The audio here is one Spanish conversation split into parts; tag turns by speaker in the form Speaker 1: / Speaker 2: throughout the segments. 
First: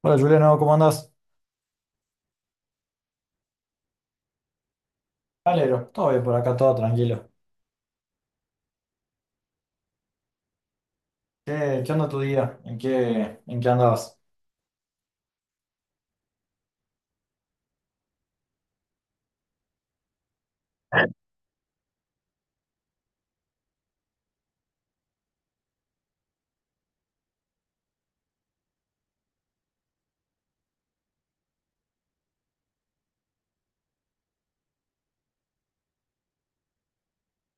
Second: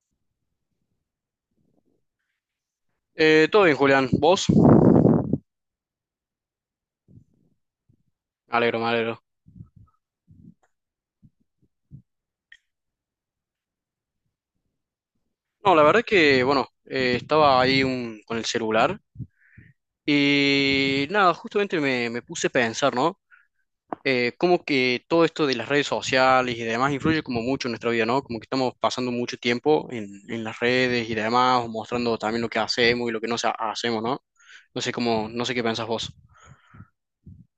Speaker 1: Hola Juliano, ¿cómo andás?
Speaker 2: Todo bien, Julián. ¿Vos?
Speaker 1: Alero, todo bien por acá, todo tranquilo.
Speaker 2: Me alegro, me alegro.
Speaker 1: ¿Qué onda tu día? ¿En qué andabas?
Speaker 2: No, la verdad que, bueno, estaba ahí con el celular y nada, justamente me puse a pensar, ¿no? Cómo que todo esto de las redes sociales y demás influye como mucho en nuestra vida, ¿no? Como que estamos pasando mucho tiempo en las redes y demás, o mostrando también lo que hacemos y lo que hacemos, ¿no? No sé cómo, no sé qué pensás vos.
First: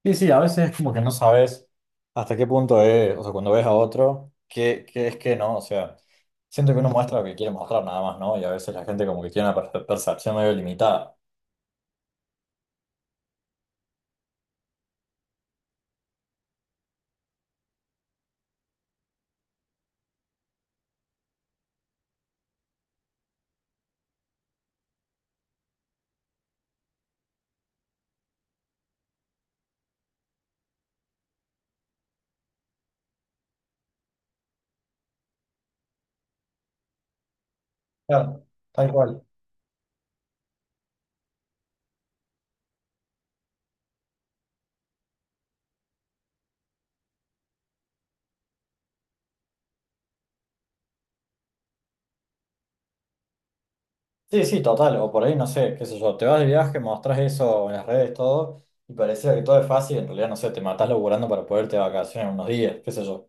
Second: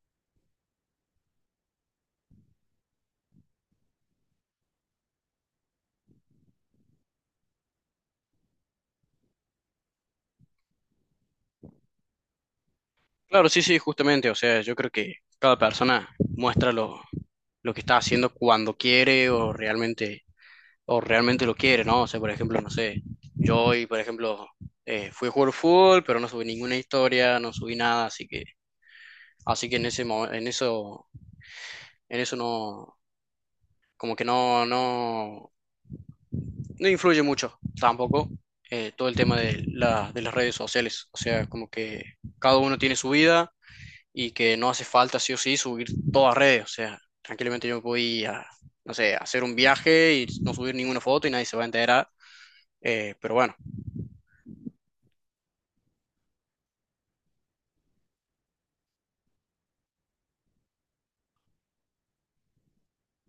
Speaker 1: Sí, sí, a veces es como que no sabes hasta qué punto es, o sea, cuando ves a otro, qué es que no, o sea, siento que uno muestra lo que quiere mostrar nada más, ¿no? Y a veces la gente como que tiene una percepción medio limitada.
Speaker 2: Claro, sí, sí, justamente, o sea, yo creo que cada persona muestra lo que está haciendo cuando quiere o realmente lo quiere, ¿no? O sea, por ejemplo, no sé, yo hoy, por ejemplo, fui a jugar fútbol, pero no subí ninguna historia, no subí nada, así que, en ese, en eso, en eso no, como que no, no influye mucho tampoco
Speaker 1: Claro, tal
Speaker 2: todo el
Speaker 1: cual.
Speaker 2: tema de las redes sociales, o sea, como que cada uno tiene su vida y que no hace falta sí o sí subir todas redes, o sea, tranquilamente yo no sé, hacer un viaje y no subir ninguna foto y nadie se va a enterar, pero bueno.
Speaker 1: Sí, sí, total, o por ahí no sé, qué sé yo, te vas de viaje, mostrás eso en las redes, todo, y pareciera que todo es fácil, en realidad no sé, te matás laburando para poderte de vacaciones unos días, qué sé yo.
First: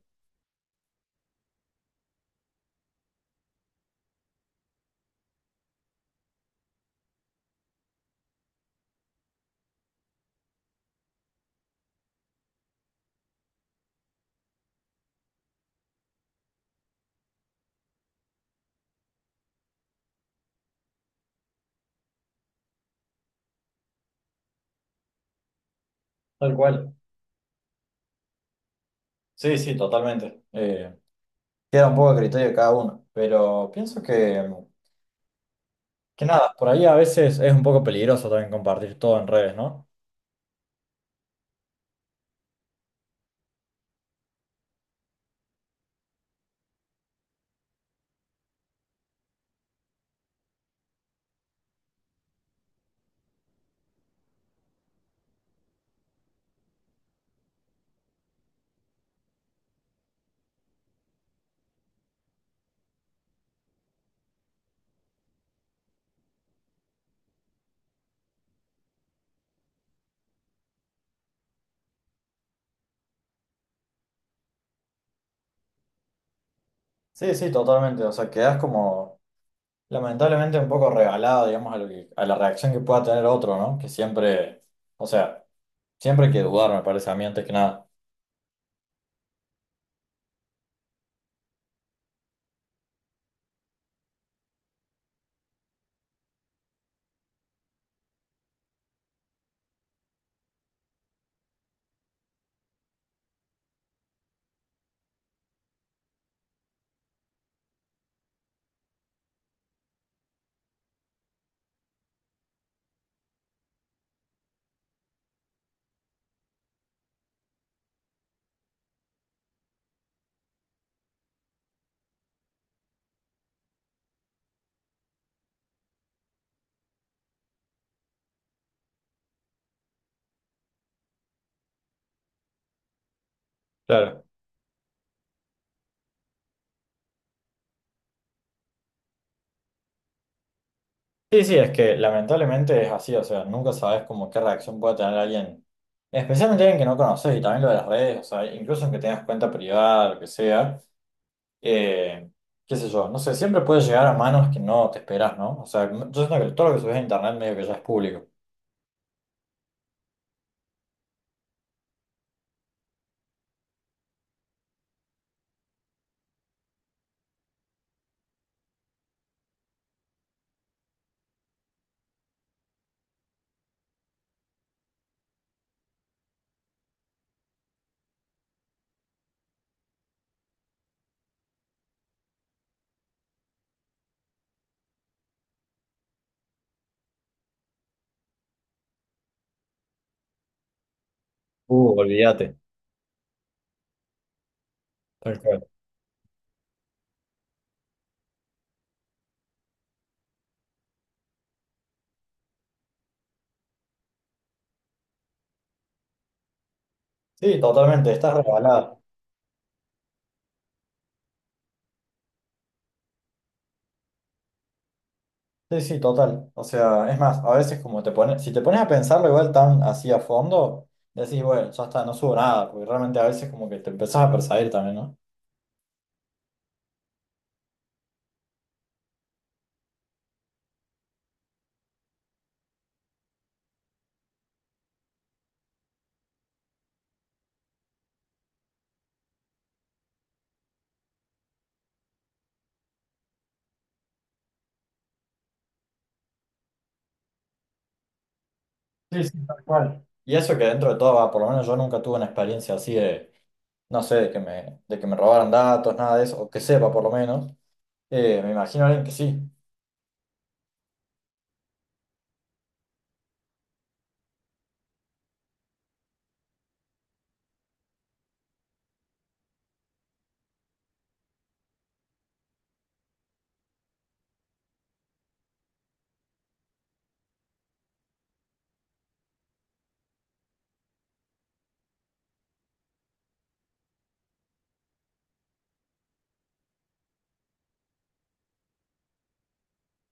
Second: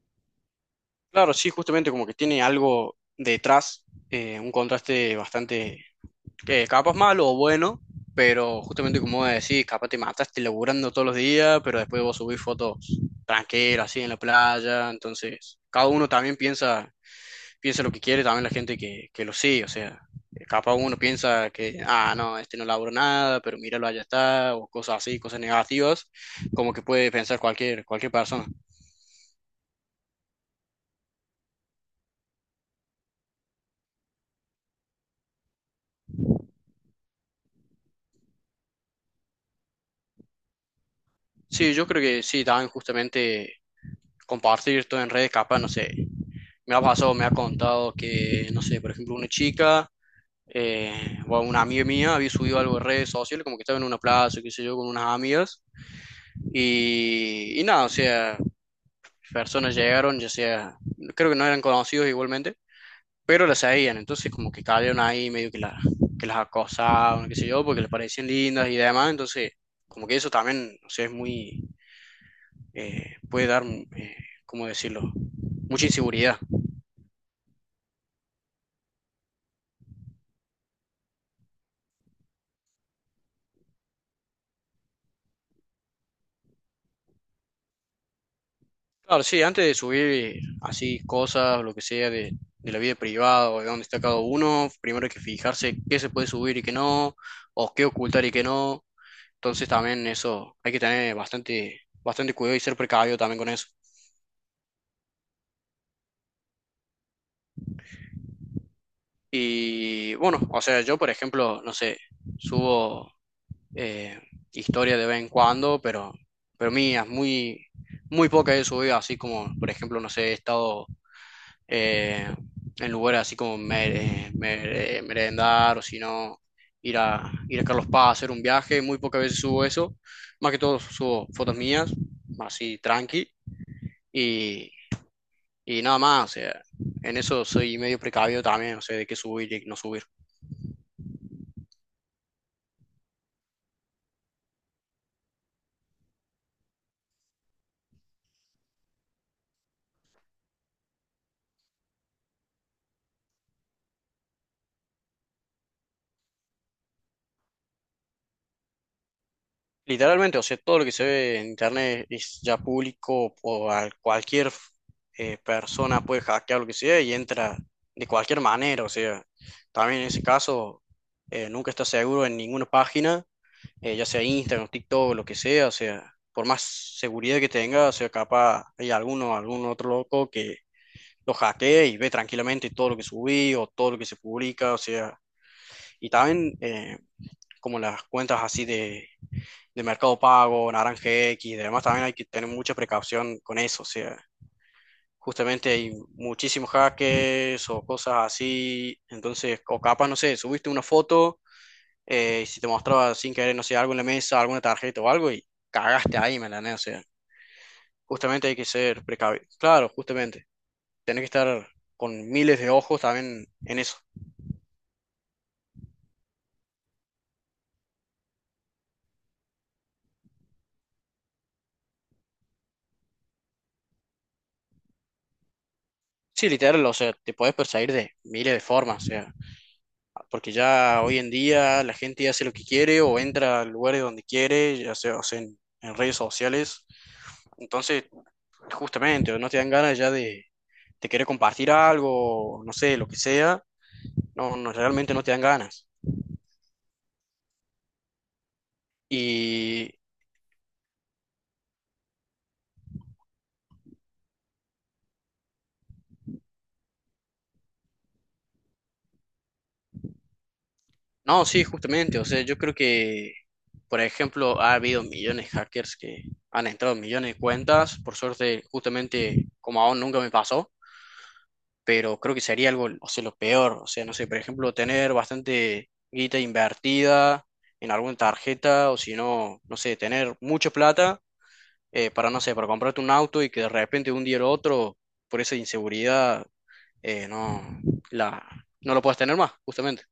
Speaker 2: Claro, sí, justamente como que tiene algo detrás, un contraste bastante, que capaz malo o bueno, pero justamente como vos decís, capaz te mataste laburando todos los días, pero después vos subís fotos tranquilas, así en la playa, entonces cada uno también piensa, lo que quiere, también la gente que lo sigue, o sea, capaz uno piensa que, ah, no, este no laburó nada, pero míralo, allá está, o cosas así, cosas negativas,
Speaker 1: Tal
Speaker 2: como que
Speaker 1: cual.
Speaker 2: puede pensar cualquier, cualquier persona.
Speaker 1: Sí, sí, totalmente. Queda un poco a criterio de cada uno, pero pienso que nada, por ahí a veces es un poco peligroso también compartir todo en redes, ¿no?
Speaker 2: Sí, yo creo que sí, también justamente compartir todo en redes, capaz, no sé, me ha pasado, me ha contado que, no sé, por ejemplo, una chica o una amiga mía había subido algo en redes sociales, como que estaba en una plaza, qué sé yo, con unas amigas, y nada, o sea, personas llegaron, ya sea, creo que no eran conocidos igualmente, pero las seguían, entonces como que cayeron ahí medio que, que las acosaban, qué sé yo, porque les parecían lindas y demás, entonces como que eso también, o sea, es muy, Puede dar, ¿cómo decirlo? Mucha inseguridad.
Speaker 1: Sí, sí, totalmente. O sea, quedas como lamentablemente un poco regalado, digamos, a lo que- a la reacción que pueda tener otro, ¿no? Que siempre, o sea, siempre hay que dudar, me parece a mí, antes que nada.
Speaker 2: Claro, sí, antes de subir así cosas, lo que sea, de la vida privada o de dónde está cada uno, primero hay que fijarse qué se puede subir y qué no, o qué ocultar y qué no. Entonces también eso, hay que tener bastante, bastante cuidado y ser precavido también con eso. Y bueno, o sea, yo por ejemplo, no sé, subo eh, historia de vez en cuando, pero mías, muy, muy pocas he subido, así como por ejemplo, no sé, he estado eh, en lugares así como merendar o si no, ir a Carlos Paz a hacer un viaje. Muy pocas veces subo eso. Más que todo subo fotos mías, así tranqui.
Speaker 1: Claro.
Speaker 2: Y, y nada más, o sea, en eso soy medio precavido también, o sea, de qué subir y no subir.
Speaker 1: Sí, sí, es que lamentablemente es así, o sea, nunca sabes como qué reacción puede tener alguien, especialmente alguien que no conoces y también lo de las redes, o sea, incluso aunque tengas cuenta privada, lo que sea. Eh, Qué sé yo, no sé, siempre puede llegar a manos que no te esperas, ¿no? O sea, yo siento que todo lo que subes a internet medio que ya es público.
Speaker 2: Literalmente, o sea, todo lo que se ve en internet es ya público o a cualquier persona puede hackear lo que sea y entra de cualquier manera, o sea, también en ese caso nunca está seguro en ninguna página, ya sea Instagram, TikTok, lo que sea, o sea, por más seguridad que tenga, o sea, capaz hay alguno, algún otro loco que lo hackee y ve tranquilamente todo lo que subí o todo lo que se publica, o sea, y también como las cuentas así de Mercado Pago, Naranja X, y demás, también hay que tener
Speaker 1: Olvídate.
Speaker 2: mucha precaución con eso, o sea,
Speaker 1: Tal cual.
Speaker 2: justamente hay muchísimos hackers o cosas así, entonces, o capaz, no sé, subiste una foto, y si te mostraba sin querer, no sé, algo en la mesa, alguna tarjeta o algo, y cagaste ahí, ¿me entendés? O sea,
Speaker 1: Sí, totalmente, estás
Speaker 2: justamente hay que
Speaker 1: regalada.
Speaker 2: ser precavido, claro, justamente, tenés que estar con miles de ojos también en eso.
Speaker 1: Sí, sí, total. O sea, es más, a veces como te pones, si te pones a pensarlo igual tan así a fondo, decís, bueno, ya está, no subo nada, porque realmente a veces como que te empezás a perseguir también, ¿no?
Speaker 2: Sí, literal, o sea, te puedes perseguir de miles de formas, o sea, porque ya hoy en día la gente hace lo que quiere o entra al lugar de donde quiere, ya sea, o sea, en redes sociales. Entonces, justamente, no te dan ganas ya de querer compartir algo, no sé, lo que sea. No, no, realmente no te dan ganas.
Speaker 1: Sí, sí, tal
Speaker 2: Y
Speaker 1: cual. Y eso que dentro de todo, va, por lo menos yo nunca tuve una experiencia así de, no sé, de que me robaran datos, nada de eso, o que sepa por lo menos. Me imagino a alguien que sí.
Speaker 2: no, sí, justamente, o sea, yo creo que, por ejemplo, ha habido millones de hackers que han entrado en millones de cuentas. Por suerte, justamente, como aún nunca me pasó. Pero creo que sería algo, o sea, lo peor, o sea, no sé, por ejemplo, tener bastante guita invertida en alguna tarjeta, o si no, no sé, tener mucha plata no sé, para comprarte un auto y que de repente de un día al otro, por esa inseguridad, eh, no, la, no lo puedas tener más, justamente.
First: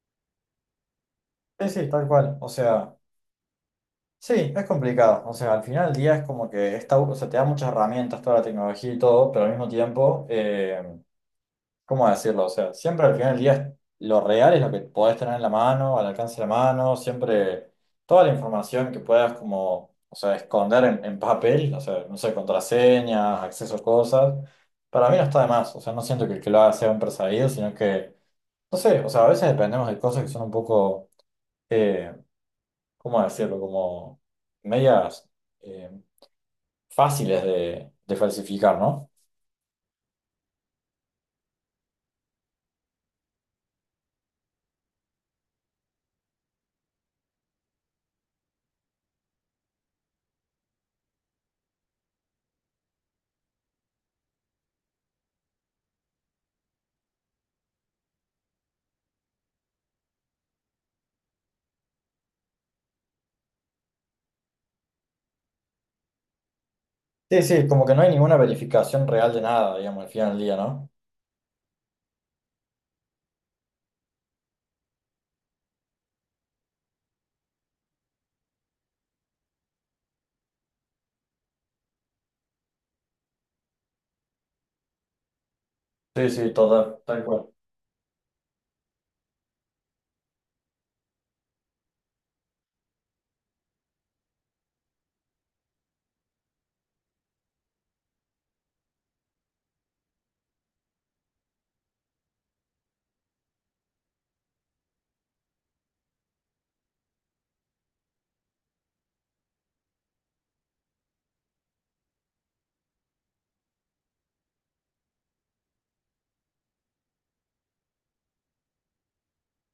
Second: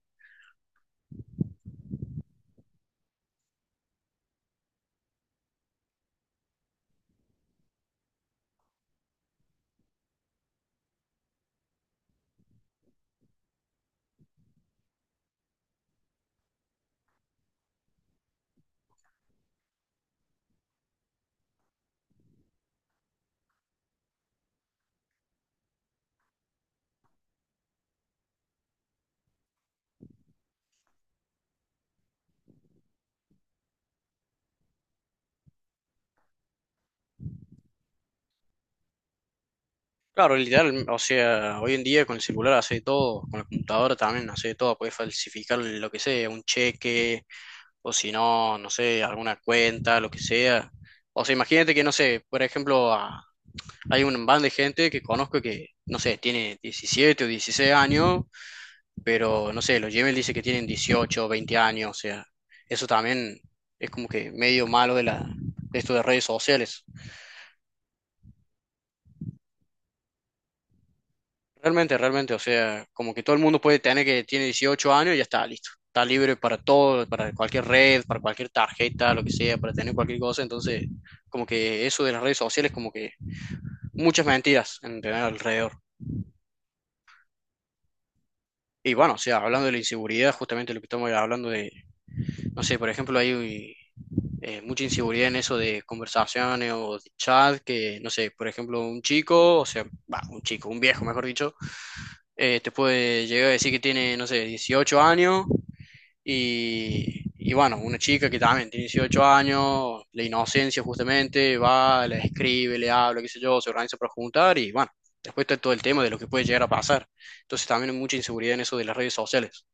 Speaker 1: Sí, sí, tal cual. O sea, sí, es complicado. O sea, al final del día es como que está, o sea, te da muchas herramientas, toda la tecnología y todo, pero al mismo tiempo, ¿cómo decirlo? O sea, siempre al final del día es- lo real es lo que podés tener en la mano, al alcance de la mano, siempre toda la información que puedas como, o sea, esconder en papel, o sea, no sé, contraseñas, acceso a cosas, para mí no está de más. O sea, no siento que el que lo haga sea un perseguido, sino que, no sé, o sea, a veces dependemos de cosas que son un poco eh, ¿cómo decirlo? Como medias eh, fáciles de falsificar, ¿no?
Speaker 2: Claro, literal, o sea, hoy en día con el celular hace todo, con la computadora también hace todo, puedes falsificar lo que sea, un cheque, o si no, no sé, alguna cuenta, lo que sea. O sea, imagínate que, no sé, por ejemplo, hay un band de gente que conozco que, no sé, tiene 17 o 16 años, pero, no sé, los Gmail dice que tienen 18 o 20 años, o sea, eso también es como que medio malo de esto de redes sociales.
Speaker 1: Sí, sí, como que no hay ninguna verificación real de nada, digamos, al final del día, ¿no?
Speaker 2: Realmente, realmente, o sea, como que todo el mundo puede tener que tiene 18 años y ya está listo. Está libre para todo, para cualquier red, para cualquier tarjeta, lo que sea, para tener cualquier cosa. Entonces, como que eso de las redes sociales, como que muchas mentiras en tener alrededor.
Speaker 1: Sí, sí, total, tal cual.
Speaker 2: Y bueno, o sea, hablando de la inseguridad, justamente lo que estamos hablando de no sé, por ejemplo, hay mucha inseguridad en eso de conversaciones o de chat, que, no sé, por ejemplo, un chico, o sea, va, un chico, un viejo, mejor dicho, te puede llegar a decir que tiene, no sé, 18 años y bueno, una chica que también tiene 18 años, la inocencia justamente, va, le escribe, le habla, qué sé yo, se organiza para juntar y bueno, después está todo el tema de lo que puede llegar a pasar. Entonces también hay mucha inseguridad en eso de las redes sociales.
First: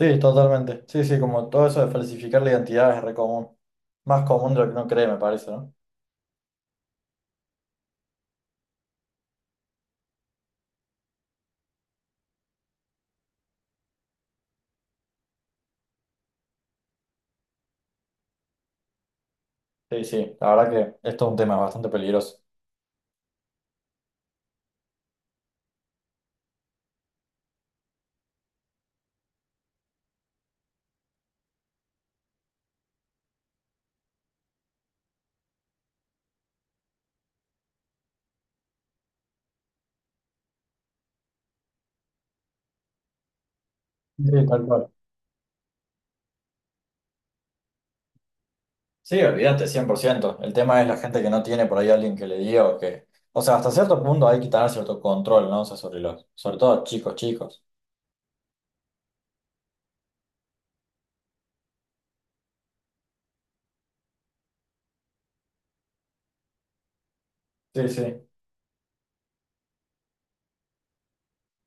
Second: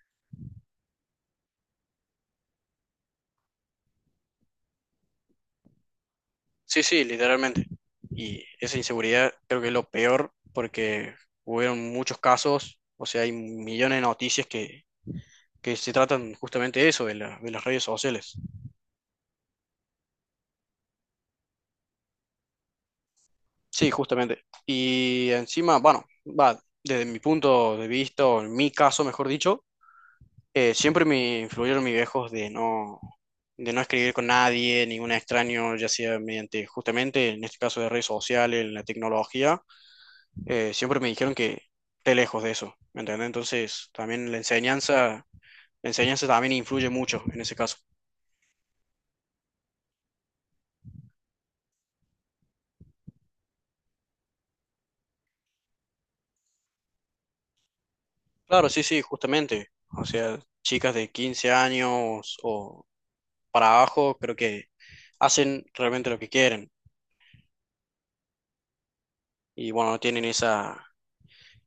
Speaker 1: Sí, totalmente. Sí, sí, como todo eso de falsificar la identidad es re común. Más común de lo que uno cree, me parece, ¿no?
Speaker 2: Sí, sí, literalmente. Y esa inseguridad creo que es lo peor porque hubieron muchos casos, o sea, hay millones de noticias que se tratan justamente de eso, de las redes sociales.
Speaker 1: Sí, sí, la verdad que esto es un tema bastante peligroso.
Speaker 2: Sí, justamente. Y encima, bueno, va, desde mi punto de vista, o en mi caso, mejor dicho, siempre me influyeron mis viejos de no escribir con nadie, ningún extraño, ya sea mediante justamente, en este caso, de redes sociales, la tecnología siempre me dijeron que esté lejos de eso, ¿me entiendes? Entonces, también
Speaker 1: Sí, tal cual.
Speaker 2: la enseñanza también influye mucho en ese caso.
Speaker 1: Sí, olvídate, 100%. El tema es la gente que no tiene por ahí alguien que le diga o que... O sea, hasta cierto punto hay que tener cierto control, ¿no? O sea, sobre los, sobre todo chicos, chicos.
Speaker 2: Claro, sí, sí, justamente. O sea, chicas de 15 años o para abajo, creo que hacen realmente lo que quieren
Speaker 1: Sí, sí.
Speaker 2: y bueno, no tienen esa,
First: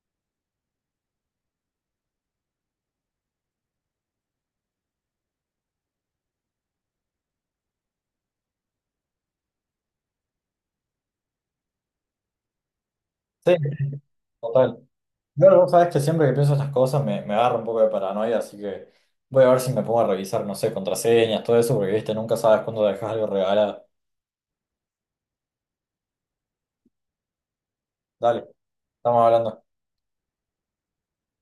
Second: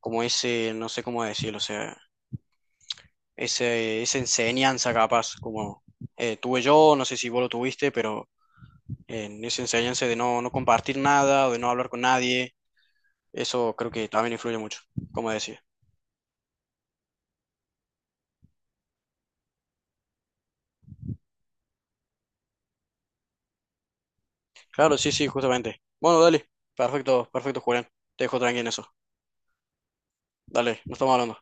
Speaker 2: como ese, no sé cómo decirlo, o sea, ese, esa enseñanza capaz, como tuve yo, no sé si vos lo tuviste, pero en esa enseñanza de no, no compartir nada, o de no hablar con nadie.
Speaker 1: Sí,
Speaker 2: Eso creo que también influye mucho,
Speaker 1: total.
Speaker 2: como
Speaker 1: Yo,
Speaker 2: decía.
Speaker 1: vos sabés que siempre que pienso estas cosas me, me agarra un poco de paranoia, así que voy a ver si me pongo a revisar, no sé, contraseñas, todo eso, porque viste, nunca sabes cuándo dejas algo regalado.
Speaker 2: Claro, sí, sí, justamente. Bueno, dale. Perfecto, perfecto, Julián. Te dejo
Speaker 1: Dale,
Speaker 2: tranqui en eso.
Speaker 1: estamos hablando.
Speaker 2: Dale, nos estamos hablando.